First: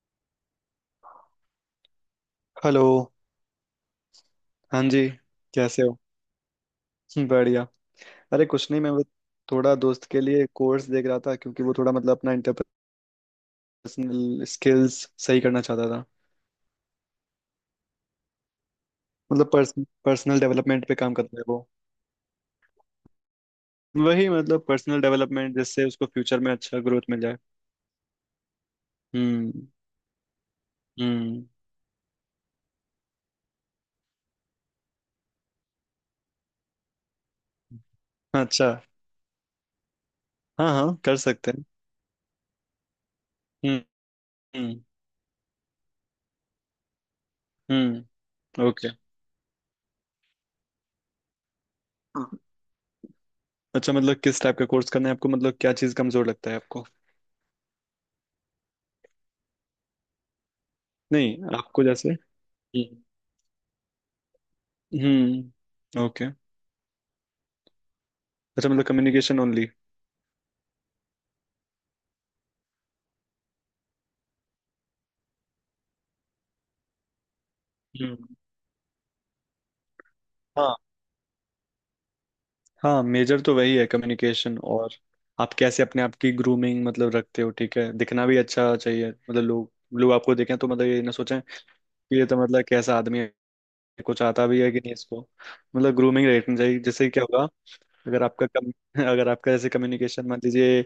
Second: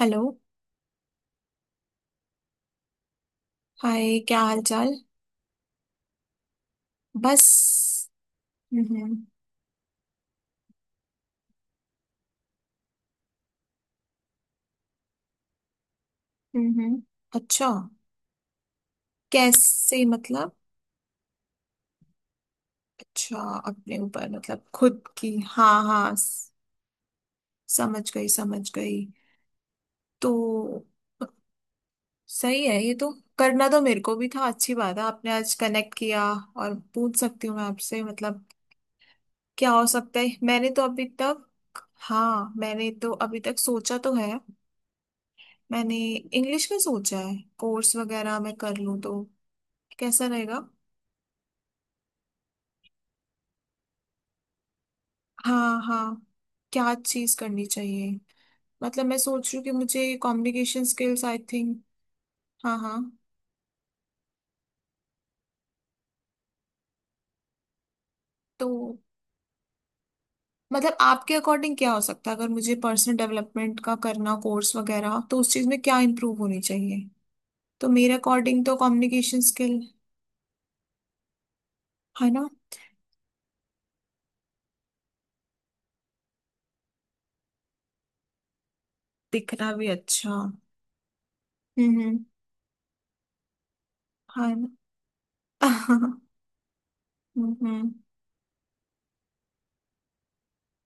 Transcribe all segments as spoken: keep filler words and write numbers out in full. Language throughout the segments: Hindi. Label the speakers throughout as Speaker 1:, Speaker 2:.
Speaker 1: हेलो।
Speaker 2: हेलो।
Speaker 1: हाय, क्या हाल
Speaker 2: हाँ
Speaker 1: चाल।
Speaker 2: जी। कैसे हो?
Speaker 1: बस।
Speaker 2: बढ़िया। अरे कुछ नहीं, मैं वो
Speaker 1: हम्म।
Speaker 2: थोड़ा दोस्त के लिए कोर्स देख रहा था क्योंकि वो थोड़ा मतलब अपना इंटरपर्सनल स्किल्स सही करना चाहता था।
Speaker 1: हम्म। अच्छा।
Speaker 2: मतलब पर्सन
Speaker 1: कैसे
Speaker 2: पर्सनल
Speaker 1: मतलब।
Speaker 2: डेवलपमेंट पे काम करता है वो।
Speaker 1: अच्छा। अपने ऊपर
Speaker 2: वही
Speaker 1: मतलब
Speaker 2: मतलब पर्सनल
Speaker 1: खुद की,
Speaker 2: डेवलपमेंट
Speaker 1: हाँ
Speaker 2: जिससे उसको
Speaker 1: हाँ
Speaker 2: फ्यूचर
Speaker 1: स-
Speaker 2: में अच्छा ग्रोथ मिल जाए।
Speaker 1: समझ गई समझ गई।
Speaker 2: हम्म
Speaker 1: तो
Speaker 2: हम्म
Speaker 1: सही है ये तो। करना तो मेरे को भी था, अच्छी बात है आपने आज कनेक्ट किया। और पूछ सकती हूँ मैं आपसे मतलब
Speaker 2: अच्छा।
Speaker 1: क्या हो सकता है, मैंने
Speaker 2: हाँ
Speaker 1: तो
Speaker 2: हाँ
Speaker 1: अभी
Speaker 2: कर
Speaker 1: तक।
Speaker 2: सकते हैं।
Speaker 1: हाँ, मैंने तो अभी तक
Speaker 2: हम्म
Speaker 1: सोचा तो है।
Speaker 2: हम्म
Speaker 1: मैंने इंग्लिश का सोचा है, कोर्स वगैरह मैं
Speaker 2: हम्म
Speaker 1: कर
Speaker 2: ओके।
Speaker 1: लूँ तो कैसा रहेगा।
Speaker 2: अच्छा, मतलब किस टाइप का कोर्स करना है आपको, मतलब क्या
Speaker 1: हाँ
Speaker 2: चीज़
Speaker 1: हाँ।
Speaker 2: कमजोर लगता है आपको?
Speaker 1: क्या चीज करनी चाहिए। मतलब मैं सोच रही हूँ कि मुझे कम्युनिकेशन स्किल्स, आई
Speaker 2: नहीं,
Speaker 1: थिंक।
Speaker 2: आपको जैसे।
Speaker 1: हाँ हाँ।
Speaker 2: हम्म हम्म ओके।
Speaker 1: तो
Speaker 2: अच्छा मतलब कम्युनिकेशन ओनली।
Speaker 1: मतलब आपके अकॉर्डिंग क्या हो सकता है, अगर मुझे पर्सनल डेवलपमेंट का करना कोर्स वगैरह तो उस चीज में क्या इम्प्रूव होनी चाहिए। तो मेरे
Speaker 2: हम्म।
Speaker 1: अकॉर्डिंग तो कम्युनिकेशन स्किल,
Speaker 2: हाँ
Speaker 1: है ना।
Speaker 2: हाँ मेजर तो वही है कम्युनिकेशन। और आप कैसे अपने आप की ग्रूमिंग मतलब रखते हो, ठीक है, दिखना भी अच्छा चाहिए, मतलब लोग
Speaker 1: दिखना भी
Speaker 2: लोग
Speaker 1: अच्छा,
Speaker 2: आपको
Speaker 1: हम्म
Speaker 2: देखें तो मतलब ये ना सोचें कि
Speaker 1: हम्म।
Speaker 2: ये तो मतलब कैसा आदमी है, कुछ आता
Speaker 1: हाँ
Speaker 2: भी
Speaker 1: ना।
Speaker 2: है कि नहीं इसको। मतलब ग्रूमिंग रखनी चाहिए जिससे क्या होगा।
Speaker 1: हम्म हम्म
Speaker 2: अगर आपका कम अगर आपका जैसे कम्युनिकेशन मान लीजिए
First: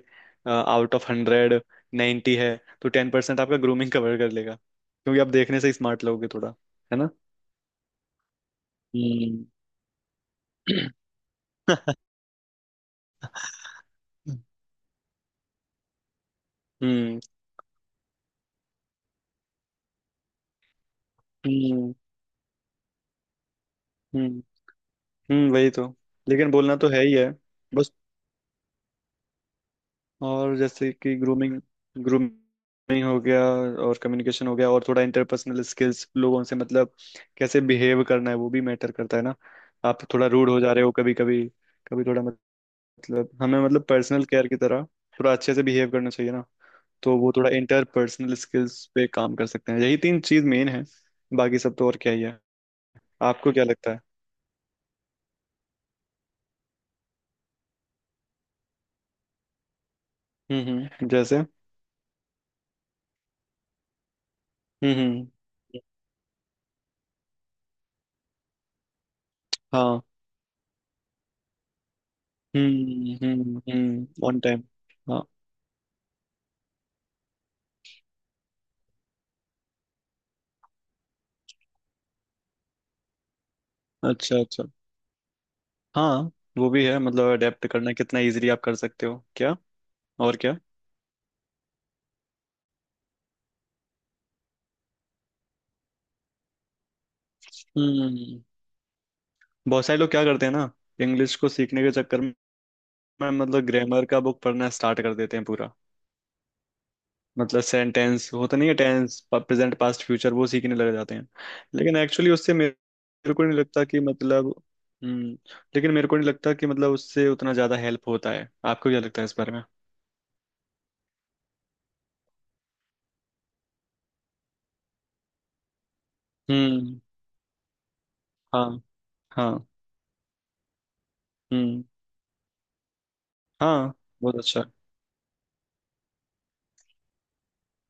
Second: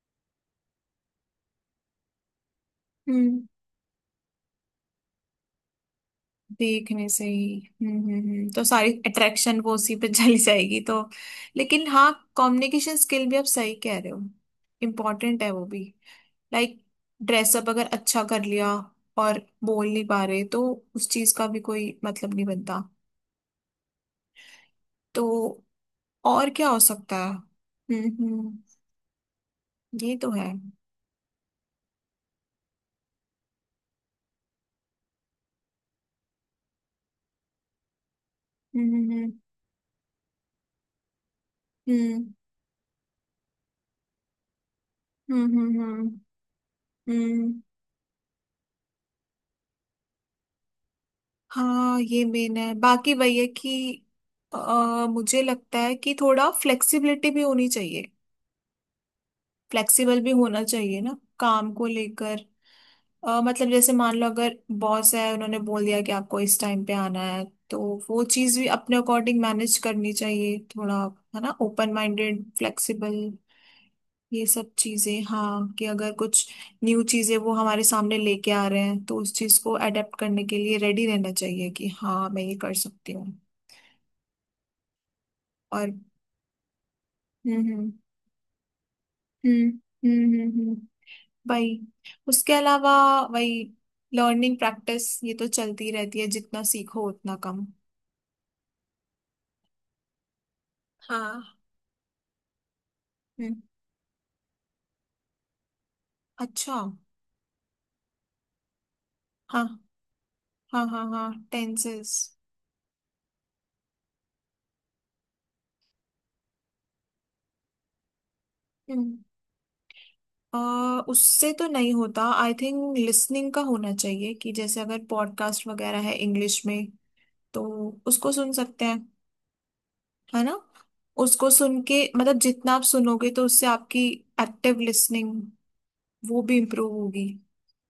Speaker 2: आउट ऑफ हंड्रेड नाइंटी है तो टेन परसेंट
Speaker 1: हम्म।
Speaker 2: आपका ग्रूमिंग कवर कर लेगा, क्योंकि आप देखने से स्मार्ट लगोगे थोड़ा। है
Speaker 1: देखने
Speaker 2: ना?
Speaker 1: से ही, हम्म हम्म हम्म। तो सारी
Speaker 2: हम्म।
Speaker 1: अट्रैक्शन वो उसी पे चली जाएगी तो। लेकिन हाँ, कम्युनिकेशन स्किल भी आप सही कह रहे हो। इम्पोर्टेंट है वो भी। लाइक,
Speaker 2: हम्म
Speaker 1: ड्रेसअप अगर अच्छा कर लिया और बोल नहीं पा रहे तो उस चीज का भी
Speaker 2: हम्म
Speaker 1: कोई मतलब नहीं बनता।
Speaker 2: हम्म हम्म,
Speaker 1: तो
Speaker 2: वही तो।
Speaker 1: और
Speaker 2: लेकिन
Speaker 1: क्या
Speaker 2: बोलना
Speaker 1: हो
Speaker 2: तो है ही
Speaker 1: सकता
Speaker 2: है
Speaker 1: है।
Speaker 2: बस।
Speaker 1: हम्म हम्म। ये तो है।
Speaker 2: और जैसे कि ग्रूमिंग, ग्रूमिंग हो गया, और कम्युनिकेशन हो गया, और थोड़ा इंटरपर्सनल स्किल्स लोगों से मतलब कैसे बिहेव करना है वो भी मैटर
Speaker 1: हम्म
Speaker 2: करता है
Speaker 1: हम्म
Speaker 2: ना। आप थोड़ा रूड हो जा रहे हो कभी कभी, कभी थोड़ा
Speaker 1: हम्म
Speaker 2: मतलब हमें मतलब पर्सनल केयर की तरह थोड़ा
Speaker 1: हम्म
Speaker 2: अच्छे से
Speaker 1: हम्म
Speaker 2: बिहेव करना
Speaker 1: हम्म
Speaker 2: चाहिए ना। तो वो
Speaker 1: हम्म,
Speaker 2: थोड़ा
Speaker 1: हम्म।
Speaker 2: इंटरपर्सनल स्किल्स पे काम कर सकते हैं, यही तीन चीज मेन है। बाकी सब तो और
Speaker 1: हाँ
Speaker 2: क्या ही
Speaker 1: ये
Speaker 2: है?
Speaker 1: मेन है, बाकी वही है
Speaker 2: आपको क्या
Speaker 1: कि
Speaker 2: लगता है?
Speaker 1: अ, मुझे लगता है कि थोड़ा फ्लेक्सिबिलिटी भी होनी चाहिए। फ्लेक्सिबल भी होना
Speaker 2: हम्म
Speaker 1: चाहिए
Speaker 2: हम्म
Speaker 1: ना
Speaker 2: जैसे।
Speaker 1: काम को लेकर। अ, मतलब जैसे मान लो अगर
Speaker 2: हम्म
Speaker 1: बॉस
Speaker 2: हम्म
Speaker 1: है, उन्होंने बोल दिया कि आपको इस टाइम पे आना है, तो वो चीज भी अपने अकॉर्डिंग मैनेज
Speaker 2: हाँ
Speaker 1: करनी चाहिए थोड़ा। है ना, open minded,
Speaker 2: hmm
Speaker 1: flexible.
Speaker 2: Hmm hmm on
Speaker 1: ये
Speaker 2: टाइम।
Speaker 1: सब चीजें।
Speaker 2: हाँ
Speaker 1: हाँ, कि अगर कुछ न्यू चीजें वो हमारे सामने लेके आ रहे हैं तो उस चीज को अडेप्ट करने के लिए रेडी रहना चाहिए कि हाँ मैं ये कर सकती हूँ।
Speaker 2: अच्छा अच्छा।
Speaker 1: और
Speaker 2: हाँ वो भी है, मतलब
Speaker 1: हम्म
Speaker 2: अडेप्ट
Speaker 1: हम्म।
Speaker 2: करना कितना इजीली आप कर सकते हो क्या।
Speaker 1: हम्म। हम्म
Speaker 2: और
Speaker 1: हम्म
Speaker 2: क्या।
Speaker 1: हम्म, वही। उसके अलावा वही, लर्निंग प्रैक्टिस, ये तो चलती रहती है, जितना सीखो उतना कम।
Speaker 2: हम्म। बहुत सारे लोग क्या करते हैं ना, इंग्लिश को
Speaker 1: हाँ।
Speaker 2: सीखने के चक्कर में
Speaker 1: हम्म।
Speaker 2: मतलब ग्रामर का बुक पढ़ना स्टार्ट कर देते हैं पूरा।
Speaker 1: अच्छा।
Speaker 2: मतलब सेंटेंस होता नहीं है, टेंस प्रेजेंट
Speaker 1: हाँ
Speaker 2: पास्ट फ्यूचर वो सीखने
Speaker 1: हाँ
Speaker 2: लग
Speaker 1: हाँ
Speaker 2: जाते हैं।
Speaker 1: हाँ,
Speaker 2: लेकिन
Speaker 1: टेंसेस।
Speaker 2: एक्चुअली उससे मेरे मेरे को नहीं लगता कि मतलब। हम्म। लेकिन मेरे को नहीं लगता कि मतलब उससे उतना ज्यादा हेल्प होता है, आपको क्या
Speaker 1: हम्म।
Speaker 2: लगता है इस बारे में?
Speaker 1: अ, उससे तो नहीं होता, आई थिंक लिसनिंग का होना चाहिए। कि जैसे अगर पॉडकास्ट वगैरह है इंग्लिश में
Speaker 2: हम्म
Speaker 1: तो उसको सुन
Speaker 2: हाँ
Speaker 1: सकते हैं,
Speaker 2: हाँ
Speaker 1: है ना। उसको सुन
Speaker 2: हम्म
Speaker 1: के मतलब जितना आप सुनोगे तो उससे
Speaker 2: हाँ
Speaker 1: आपकी
Speaker 2: बहुत अच्छा।
Speaker 1: एक्टिव लिसनिंग, वो भी इम्प्रूव होगी।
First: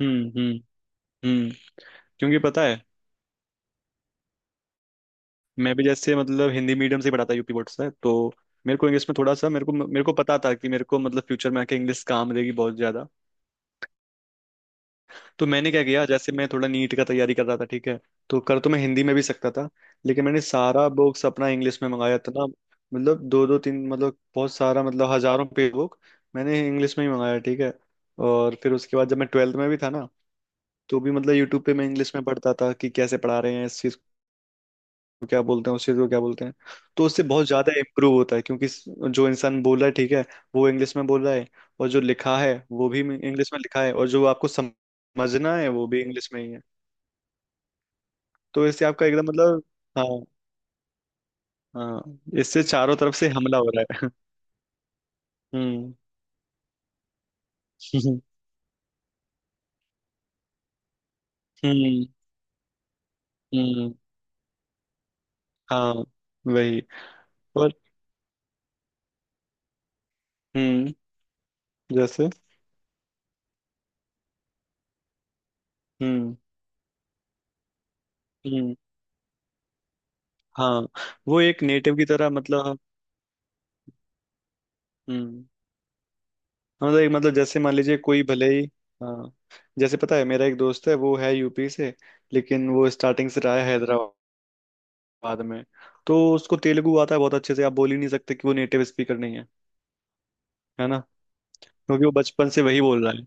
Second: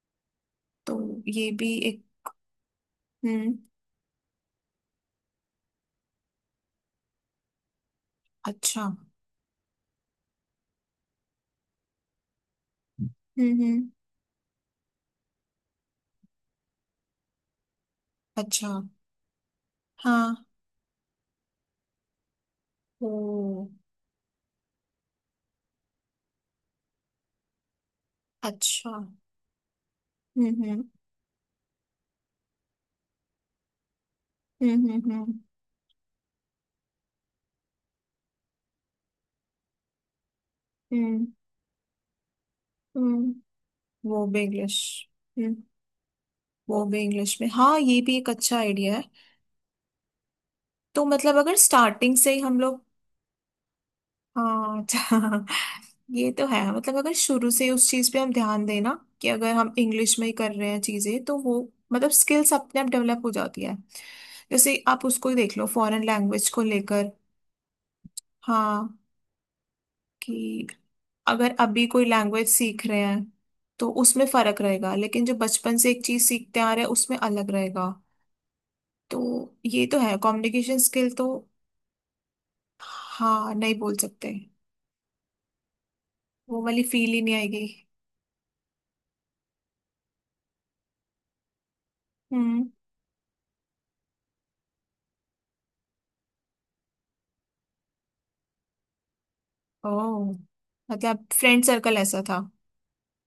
Speaker 2: हम्म हम्म
Speaker 1: तो ये
Speaker 2: हम्म।
Speaker 1: भी एक।
Speaker 2: क्योंकि पता है,
Speaker 1: हम्म।
Speaker 2: मैं भी जैसे मतलब हिंदी मीडियम से ही पढ़ा था, यूपी बोर्ड से, तो मेरे
Speaker 1: अच्छा।
Speaker 2: को इंग्लिश में थोड़ा सा मेरे को मेरे को पता था कि मेरे को मतलब फ्यूचर में आके इंग्लिश काम देगी बहुत ज्यादा।
Speaker 1: हम्म हम्म।
Speaker 2: तो मैंने क्या किया, जैसे मैं थोड़ा नीट का तैयारी कर रहा था, ठीक है, तो कर
Speaker 1: अच्छा।
Speaker 2: तो मैं हिंदी में भी सकता था। लेकिन
Speaker 1: हाँ।
Speaker 2: मैंने सारा बुक्स अपना इंग्लिश में मंगाया था ना। मतलब दो दो
Speaker 1: ओ।
Speaker 2: तीन मतलब बहुत सारा मतलब हजारों पेज बुक मैंने इंग्लिश में ही मंगाया, ठीक है। और फिर
Speaker 1: अच्छा
Speaker 2: उसके बाद
Speaker 1: हम्म।
Speaker 2: जब मैं ट्वेल्थ में भी था ना,
Speaker 1: हम्म।
Speaker 2: तो भी मतलब यूट्यूब पे मैं इंग्लिश में पढ़ता था कि कैसे पढ़ा रहे हैं इस चीज,
Speaker 1: हम्म। हम्म हम्म
Speaker 2: क्या बोलते हैं उस चीज को, क्या बोलते हैं। तो उससे बहुत ज्यादा इम्प्रूव होता है, क्योंकि स- जो इंसान बोल रहा है, ठीक है, वो इंग्लिश में बोल
Speaker 1: हम्म।
Speaker 2: रहा है, और जो लिखा है वो भी
Speaker 1: हम्म,
Speaker 2: इंग्लिश में लिखा है, और जो
Speaker 1: वो भी
Speaker 2: आपको सम-
Speaker 1: इंग्लिश। हम्म।
Speaker 2: समझना है वो भी इंग्लिश में ही है।
Speaker 1: वो भी इंग्लिश में, हाँ ये भी एक अच्छा
Speaker 2: तो इससे
Speaker 1: आइडिया है।
Speaker 2: आपका एकदम मतलब। हाँ।
Speaker 1: तो मतलब अगर
Speaker 2: हाँ
Speaker 1: स्टार्टिंग से ही हम
Speaker 2: इससे
Speaker 1: लोग।
Speaker 2: चारों तरफ से हमला हो रहा है।
Speaker 1: हाँ अच्छा।
Speaker 2: हम्म।
Speaker 1: ये तो है मतलब अगर शुरू से ही उस चीज पे हम ध्यान देना कि अगर हम इंग्लिश में ही कर रहे हैं चीजें तो वो
Speaker 2: हम्म
Speaker 1: मतलब स्किल्स अपने आप डेवलप हो जाती है।
Speaker 2: हम्म
Speaker 1: जैसे आप उसको ही देख लो,
Speaker 2: हाँ
Speaker 1: फॉरेन लैंग्वेज को
Speaker 2: वही
Speaker 1: लेकर।
Speaker 2: और।
Speaker 1: हाँ, कि
Speaker 2: हम्म
Speaker 1: अगर अभी कोई
Speaker 2: जैसे।
Speaker 1: लैंग्वेज सीख रहे हैं तो उसमें फर्क रहेगा, लेकिन जो बचपन से एक चीज
Speaker 2: हम्म
Speaker 1: सीखते आ रहे हैं उसमें अलग रहेगा।
Speaker 2: हम्म।
Speaker 1: तो ये तो है, कम्युनिकेशन
Speaker 2: हाँ
Speaker 1: स्किल तो।
Speaker 2: वो एक नेटिव की तरह मतलब।
Speaker 1: हाँ नहीं बोल सकते,
Speaker 2: हम्म
Speaker 1: वो वाली
Speaker 2: हाँ तो एक
Speaker 1: फील ही नहीं
Speaker 2: मतलब जैसे
Speaker 1: आएगी।
Speaker 2: मान लीजिए कोई भले ही। हाँ जैसे पता है मेरा एक दोस्त है वो है यूपी से,
Speaker 1: हम्म।
Speaker 2: लेकिन वो स्टार्टिंग से रहा है हैदराबाद में, तो उसको तेलुगु आता है बहुत अच्छे से, आप बोल ही नहीं सकते कि वो नेटिव स्पीकर नहीं है,
Speaker 1: ओह,
Speaker 2: है ना।
Speaker 1: मतलब फ्रेंड सर्कल
Speaker 2: क्योंकि वो
Speaker 1: ऐसा था।
Speaker 2: बचपन से वही बोल रहा है।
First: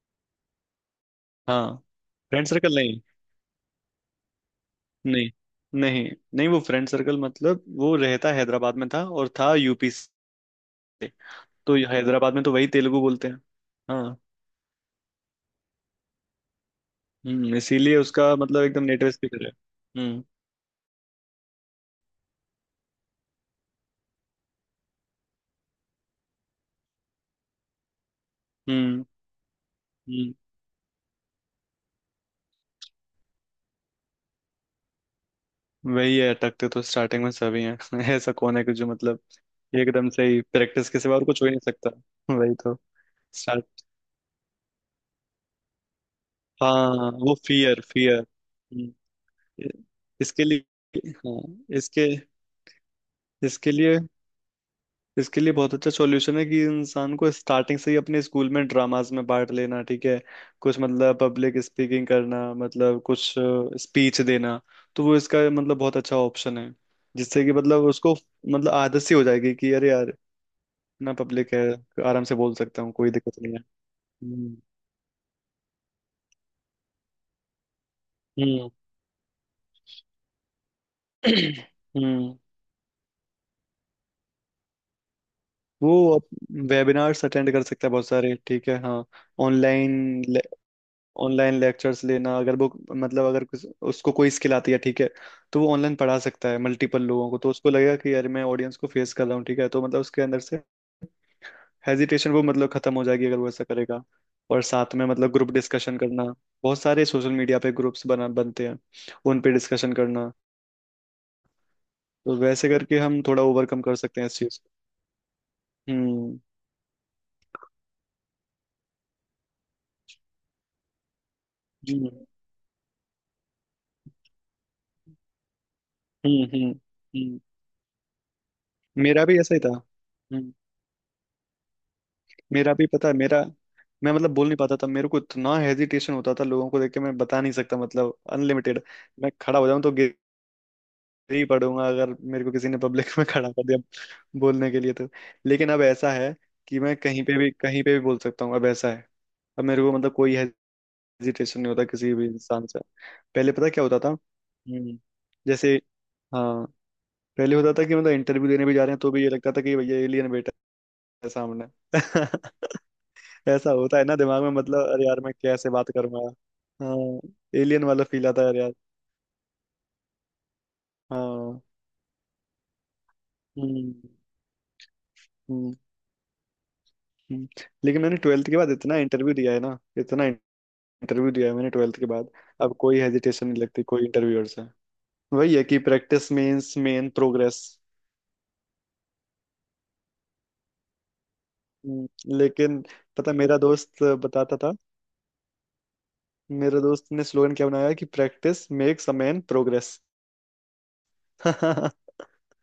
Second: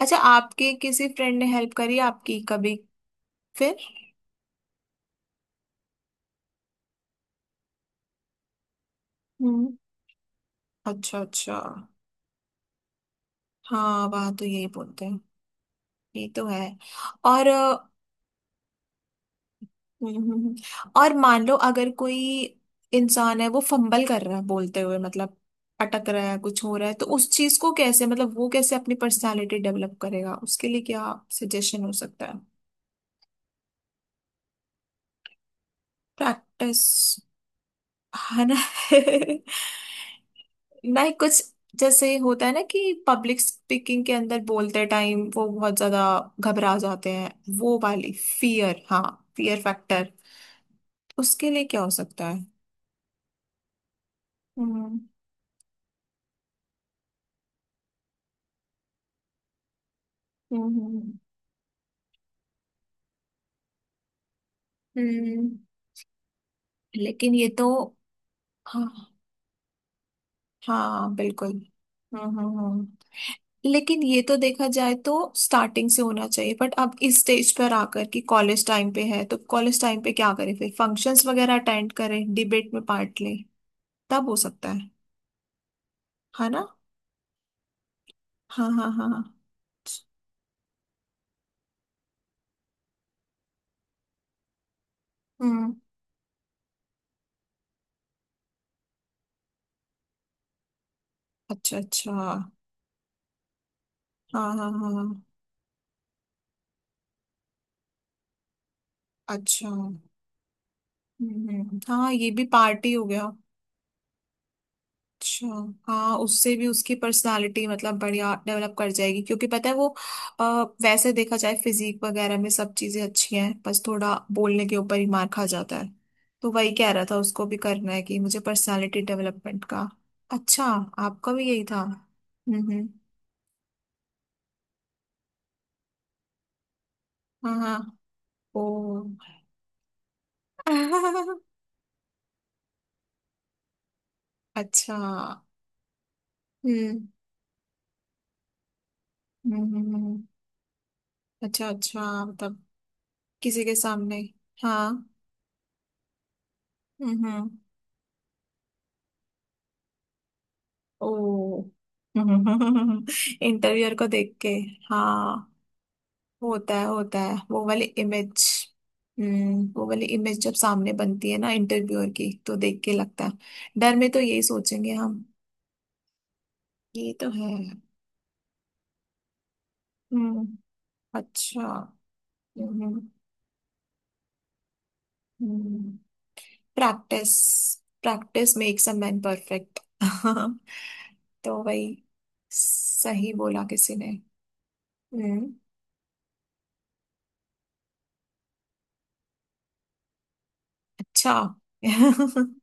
Speaker 1: अच्छा, आपके किसी फ्रेंड ने हेल्प
Speaker 2: हाँ
Speaker 1: करी आपकी
Speaker 2: फ्रेंड सर्कल
Speaker 1: कभी।
Speaker 2: नहीं,
Speaker 1: फिर।
Speaker 2: नहीं नहीं नहीं। वो फ्रेंड सर्कल मतलब वो रहता हैदराबाद में था और था
Speaker 1: हम्म।
Speaker 2: यूपी से,
Speaker 1: अच्छा अच्छा।
Speaker 2: तो हैदराबाद में तो वही तेलुगु बोलते हैं।
Speaker 1: हाँ
Speaker 2: हाँ।
Speaker 1: वहाँ तो यही बोलते हैं। ये तो है। और
Speaker 2: हम्म, इसीलिए उसका मतलब एकदम नेटिव स्पीकर है।
Speaker 1: हम्म,
Speaker 2: हम्म
Speaker 1: हम्म, हम्म। और मान लो अगर कोई इंसान है वो फंबल कर रहा है बोलते हुए मतलब अटक रहा है, कुछ हो रहा है, तो उस चीज को कैसे मतलब वो कैसे अपनी
Speaker 2: हम्म
Speaker 1: पर्सनालिटी डेवलप करेगा,
Speaker 2: हम्म।
Speaker 1: उसके लिए क्या सजेशन हो सकता है।
Speaker 2: वही है, अटकते तो
Speaker 1: प्रैक्टिस,
Speaker 2: स्टार्टिंग में सभी हैं। ऐसा
Speaker 1: है ना।
Speaker 2: कौन है कि जो मतलब एकदम से ही, प्रैक्टिस के
Speaker 1: ना
Speaker 2: सिवा और
Speaker 1: कुछ।
Speaker 2: कुछ हो ही नहीं सकता।
Speaker 1: जैसे होता है
Speaker 2: वही
Speaker 1: ना
Speaker 2: तो।
Speaker 1: कि पब्लिक
Speaker 2: स्टार्ट।
Speaker 1: स्पीकिंग के अंदर बोलते टाइम वो बहुत ज्यादा घबरा
Speaker 2: हाँ,
Speaker 1: जाते हैं।
Speaker 2: वो
Speaker 1: वो
Speaker 2: फियर
Speaker 1: वाली
Speaker 2: फियर
Speaker 1: फियर, हाँ, फियर फैक्टर,
Speaker 2: इसके लिए। हाँ,
Speaker 1: उसके लिए क्या हो
Speaker 2: इसके
Speaker 1: सकता है।
Speaker 2: इसके लिए
Speaker 1: हम्म
Speaker 2: इसके लिए बहुत अच्छा सॉल्यूशन है कि इंसान को स्टार्टिंग से ही अपने स्कूल में ड्रामास में पार्ट लेना, ठीक है।
Speaker 1: हम्म
Speaker 2: कुछ
Speaker 1: हम्म,
Speaker 2: मतलब पब्लिक स्पीकिंग करना मतलब कुछ स्पीच देना, तो वो
Speaker 1: हम्म।
Speaker 2: इसका मतलब बहुत अच्छा ऑप्शन है।
Speaker 1: लेकिन
Speaker 2: जिससे
Speaker 1: ये
Speaker 2: कि
Speaker 1: तो।
Speaker 2: मतलब उसको मतलब आदत
Speaker 1: हाँ
Speaker 2: सी हो जाएगी कि अरे यार, ना
Speaker 1: हाँ बिल्कुल।
Speaker 2: पब्लिक है,
Speaker 1: हम्म
Speaker 2: आराम से बोल
Speaker 1: हम्म
Speaker 2: सकता
Speaker 1: हम्म।
Speaker 2: हूँ, कोई दिक्कत नहीं है।
Speaker 1: लेकिन ये तो
Speaker 2: हम्म
Speaker 1: देखा जाए तो स्टार्टिंग से होना चाहिए, बट अब इस स्टेज पर आकर कि कॉलेज
Speaker 2: हम्म
Speaker 1: टाइम पे है तो कॉलेज टाइम पे क्या करें, फिर फंक्शंस वगैरह अटेंड करें,
Speaker 2: हम्म।
Speaker 1: डिबेट में पार्ट लें, तब हो सकता है
Speaker 2: वो
Speaker 1: है ना।
Speaker 2: वेबिनार्स अटेंड कर सकता है बहुत सारे, ठीक
Speaker 1: हाँ
Speaker 2: है,
Speaker 1: हाँ
Speaker 2: हाँ।
Speaker 1: हाँ हाँ।
Speaker 2: ऑनलाइन, ऑनलाइन लेक्चर्स लेना, अगर वो मतलब अगर किस- उसको कोई स्किल आती है, ठीक है, तो वो
Speaker 1: हम्म।
Speaker 2: ऑनलाइन पढ़ा सकता है मल्टीपल लोगों को, तो उसको लगेगा कि यार मैं ऑडियंस को फेस कर रहा हूँ, ठीक है, तो मतलब उसके अंदर से
Speaker 1: अच्छा अच्छा,
Speaker 2: हेजिटेशन
Speaker 1: हाँ।
Speaker 2: वो मतलब खत्म हो जाएगी अगर वो ऐसा करेगा।
Speaker 1: हाँ
Speaker 2: और
Speaker 1: हाँ
Speaker 2: साथ में
Speaker 1: हाँ।
Speaker 2: मतलब ग्रुप डिस्कशन करना, बहुत सारे सोशल मीडिया पे ग्रुप्स बना बनते हैं, उन पे
Speaker 1: अच्छा
Speaker 2: डिस्कशन
Speaker 1: हम्म।
Speaker 2: करना,
Speaker 1: हम्म। हाँ ये
Speaker 2: तो
Speaker 1: भी
Speaker 2: वैसे
Speaker 1: पार्टी
Speaker 2: करके
Speaker 1: हो
Speaker 2: हम
Speaker 1: गया।
Speaker 2: थोड़ा ओवरकम कर सकते हैं इस चीज को।
Speaker 1: अच्छा। हाँ,
Speaker 2: हम्म
Speaker 1: उससे भी उसकी पर्सनालिटी मतलब बढ़िया डेवलप कर जाएगी। क्योंकि पता है वो अ, वैसे देखा जाए फिजिक
Speaker 2: हम्म
Speaker 1: वगैरह में सब चीजें अच्छी हैं, बस थोड़ा बोलने के ऊपर ही मार खा जाता है।
Speaker 2: हम्म
Speaker 1: तो
Speaker 2: हम्म
Speaker 1: वही कह रहा था,
Speaker 2: हम्म।
Speaker 1: उसको भी करना है कि मुझे पर्सनालिटी
Speaker 2: मेरा भी ऐसा ही
Speaker 1: डेवलपमेंट
Speaker 2: था।
Speaker 1: का।
Speaker 2: हम्म।
Speaker 1: अच्छा। आपका भी यही था, हम्म
Speaker 2: मेरा भी
Speaker 1: हम्म।
Speaker 2: पता है मेरा, मैं मतलब बोल नहीं पाता था, मेरे को इतना हेजिटेशन होता था लोगों को देख के, मैं बता नहीं
Speaker 1: हाँ
Speaker 2: सकता
Speaker 1: हाँ।
Speaker 2: मतलब
Speaker 1: ओ।
Speaker 2: अनलिमिटेड। मैं खड़ा हो जाऊं तो गिर ही पड़ूंगा अगर मेरे को किसी ने पब्लिक में खड़ा कर दिया बोलने के लिए
Speaker 1: अच्छा
Speaker 2: तो।
Speaker 1: हम्म।
Speaker 2: लेकिन अब ऐसा है कि मैं कहीं पे भी कहीं पे भी बोल सकता हूँ, अब ऐसा है।
Speaker 1: हम्म
Speaker 2: अब मेरे को
Speaker 1: हम्म,
Speaker 2: मतलब
Speaker 1: हम्म।
Speaker 2: कोई हेजिटेशन
Speaker 1: अच्छा
Speaker 2: नहीं होता किसी
Speaker 1: अच्छा
Speaker 2: भी
Speaker 1: मतलब
Speaker 2: इंसान से। पहले
Speaker 1: किसी
Speaker 2: पता
Speaker 1: के
Speaker 2: क्या होता था।
Speaker 1: सामने।
Speaker 2: हम्म
Speaker 1: हाँ।
Speaker 2: जैसे। हाँ
Speaker 1: हम्म हम्म।
Speaker 2: पहले होता था कि मतलब इंटरव्यू देने भी जा रहे हैं तो भी ये लगता था कि भैया एलियन बैठा
Speaker 1: ओ।
Speaker 2: है सामने। ऐसा
Speaker 1: इंटरव्यूअर
Speaker 2: होता है
Speaker 1: को
Speaker 2: ना
Speaker 1: देख
Speaker 2: दिमाग
Speaker 1: के,
Speaker 2: में मतलब, अरे यार मैं
Speaker 1: हाँ।
Speaker 2: कैसे बात करूंगा।
Speaker 1: होता है
Speaker 2: हाँ
Speaker 1: होता है, वो
Speaker 2: एलियन
Speaker 1: वाली
Speaker 2: वाला फील आता
Speaker 1: इमेज।
Speaker 2: है, अरे यार।
Speaker 1: हम्म, वो वाली इमेज जब सामने बनती है ना
Speaker 2: हाँ
Speaker 1: इंटरव्यूअर की तो देख के लगता है।
Speaker 2: हम्म
Speaker 1: डर में तो यही सोचेंगे हम।
Speaker 2: हम्म
Speaker 1: ये तो है।
Speaker 2: हम्म। लेकिन मैंने ट्वेल्थ के बाद इतना इंटरव्यू दिया है ना, इतना
Speaker 1: हम्म।
Speaker 2: इंटरव्यू दिया है
Speaker 1: अच्छा।
Speaker 2: मैंने ट्वेल्थ के बाद। अब
Speaker 1: हम्म।
Speaker 2: कोई हेजिटेशन नहीं लगती कोई इंटरव्यूअर से, वही है कि practice means main
Speaker 1: practice.
Speaker 2: Progress.
Speaker 1: Practice makes a man perfect. तो वही,
Speaker 2: लेकिन पता
Speaker 1: सही
Speaker 2: है, मेरा
Speaker 1: बोला किसी
Speaker 2: दोस्त
Speaker 1: ने।
Speaker 2: बताता था,
Speaker 1: हम्म।
Speaker 2: मेरे दोस्त ने स्लोगन क्या बनाया कि practice makes a man progress.
Speaker 1: अच्छा।
Speaker 2: क्योंकि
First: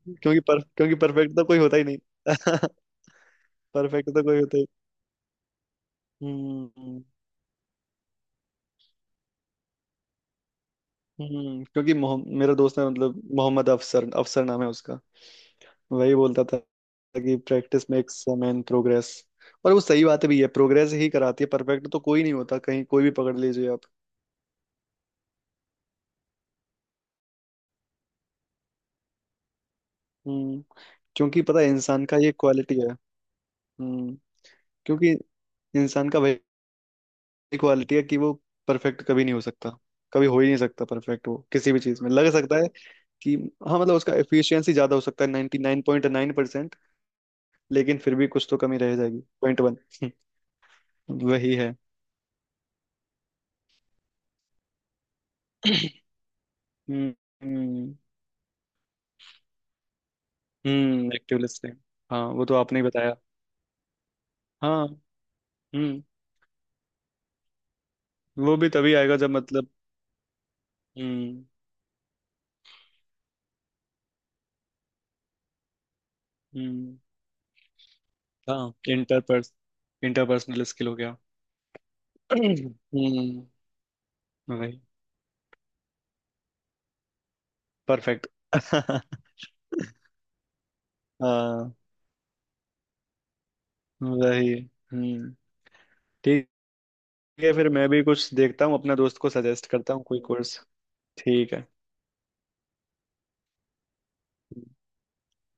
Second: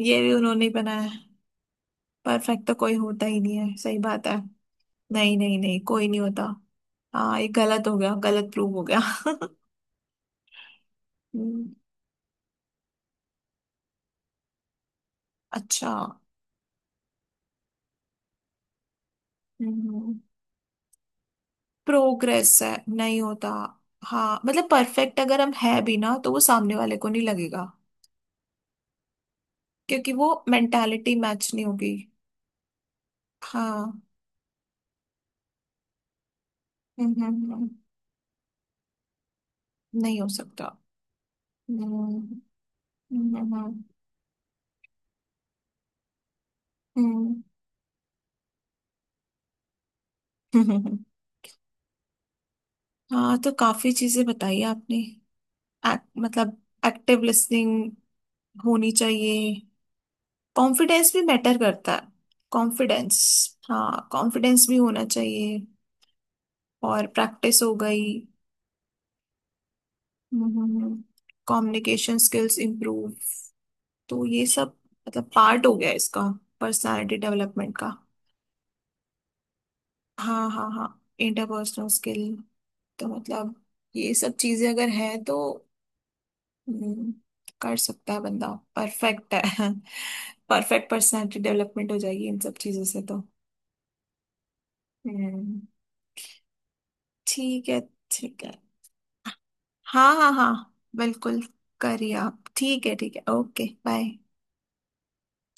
Speaker 1: ये भी
Speaker 2: पर,
Speaker 1: उन्होंने ही
Speaker 2: क्योंकि
Speaker 1: बनाया है।
Speaker 2: परफेक्ट तो कोई होता ही नहीं।
Speaker 1: परफेक्ट तो कोई होता ही नहीं है, सही
Speaker 2: परफेक्ट तो
Speaker 1: बात है।
Speaker 2: कोई होता ही।
Speaker 1: नहीं नहीं नहीं, कोई नहीं होता।
Speaker 2: हम्म
Speaker 1: हाँ ये गलत हो गया, गलत प्रूव हो गया।
Speaker 2: हम्म।
Speaker 1: हम्म,
Speaker 2: क्योंकि मोह- मेरा दोस्त है मतलब मोहम्मद अफसर, अफसर नाम है उसका।
Speaker 1: अच्छा।
Speaker 2: वही बोलता था कि practice makes a man progress. और वो सही बात भी है, प्रोग्रेस ही कराती है, परफेक्ट तो कोई नहीं होता,
Speaker 1: प्रोग्रेस है,
Speaker 2: कहीं कोई भी
Speaker 1: नहीं
Speaker 2: पकड़
Speaker 1: होता।
Speaker 2: लीजिए आप।
Speaker 1: हाँ मतलब परफेक्ट अगर हम है भी ना तो वो सामने वाले को नहीं लगेगा, क्योंकि वो
Speaker 2: हम्म।
Speaker 1: मेंटालिटी
Speaker 2: क्योंकि
Speaker 1: मैच
Speaker 2: पता
Speaker 1: नहीं
Speaker 2: है
Speaker 1: होगी।
Speaker 2: इंसान का ये क्वालिटी है।
Speaker 1: हाँ।
Speaker 2: हम्म। क्योंकि इंसान का वही
Speaker 1: हम्म हम्म, हम्म।
Speaker 2: क्वालिटी है कि वो परफेक्ट कभी नहीं हो सकता,
Speaker 1: नहीं
Speaker 2: कभी
Speaker 1: हो
Speaker 2: हो ही नहीं
Speaker 1: सकता।
Speaker 2: सकता परफेक्ट, वो किसी भी चीज में लग
Speaker 1: हम्म।
Speaker 2: सकता है। कि
Speaker 1: हम्म
Speaker 2: हाँ
Speaker 1: हम्म।
Speaker 2: मतलब उसका एफिशिएंसी ज्यादा हो सकता है ninety nine point nine percent,
Speaker 1: हम्म,
Speaker 2: लेकिन फिर भी कुछ तो कमी रह जाएगी, पॉइंट वन।
Speaker 1: हम्म।
Speaker 2: वही है।
Speaker 1: हाँ तो काफी चीजें बताई आपने। Act- मतलब एक्टिव लिसनिंग
Speaker 2: हम्म
Speaker 1: होनी चाहिए। कॉन्फिडेंस
Speaker 2: हम्म
Speaker 1: भी
Speaker 2: एक्टिव
Speaker 1: मैटर
Speaker 2: लिस्टिंग,
Speaker 1: करता है।
Speaker 2: हाँ वो तो आपने ही बताया।
Speaker 1: कॉन्फिडेंस, हाँ कॉन्फिडेंस भी
Speaker 2: हाँ
Speaker 1: होना चाहिए।
Speaker 2: हम्म
Speaker 1: और प्रैक्टिस हो गई।
Speaker 2: वो भी तभी आएगा जब मतलब। हम्म
Speaker 1: कम्युनिकेशन स्किल्स इम्प्रूव। तो ये सब मतलब पार्ट हो गया इसका,
Speaker 2: हम्म।
Speaker 1: पर्सनालिटी डेवलपमेंट का।
Speaker 2: हाँ इंटरपर्स
Speaker 1: हाँ
Speaker 2: इंटरपर्सनल
Speaker 1: हाँ हाँ,
Speaker 2: स्किल हो गया।
Speaker 1: Interpersonal skill. तो
Speaker 2: हम्म
Speaker 1: मतलब ये सब चीजें
Speaker 2: वही
Speaker 1: अगर हैं तो हम्म, कर सकता है
Speaker 2: परफेक्ट।
Speaker 1: बंदा। परफेक्ट है। परफेक्ट पर्सनालिटी
Speaker 2: हाँ
Speaker 1: डेवलपमेंट हो जाएगी इन सब चीजों से तो।
Speaker 2: वही। हम्म।
Speaker 1: हम्म।
Speaker 2: ठीक है,
Speaker 1: ठीक
Speaker 2: फिर
Speaker 1: है।
Speaker 2: मैं भी कुछ
Speaker 1: ठीक है,
Speaker 2: देखता हूँ, अपना दोस्त को सजेस्ट करता हूँ
Speaker 1: हाँ
Speaker 2: कोई
Speaker 1: हाँ हाँ,
Speaker 2: कोर्स,
Speaker 1: बिल्कुल।
Speaker 2: ठीक है।
Speaker 1: करिए आप, ठीक है ठीक है, ओके बाय।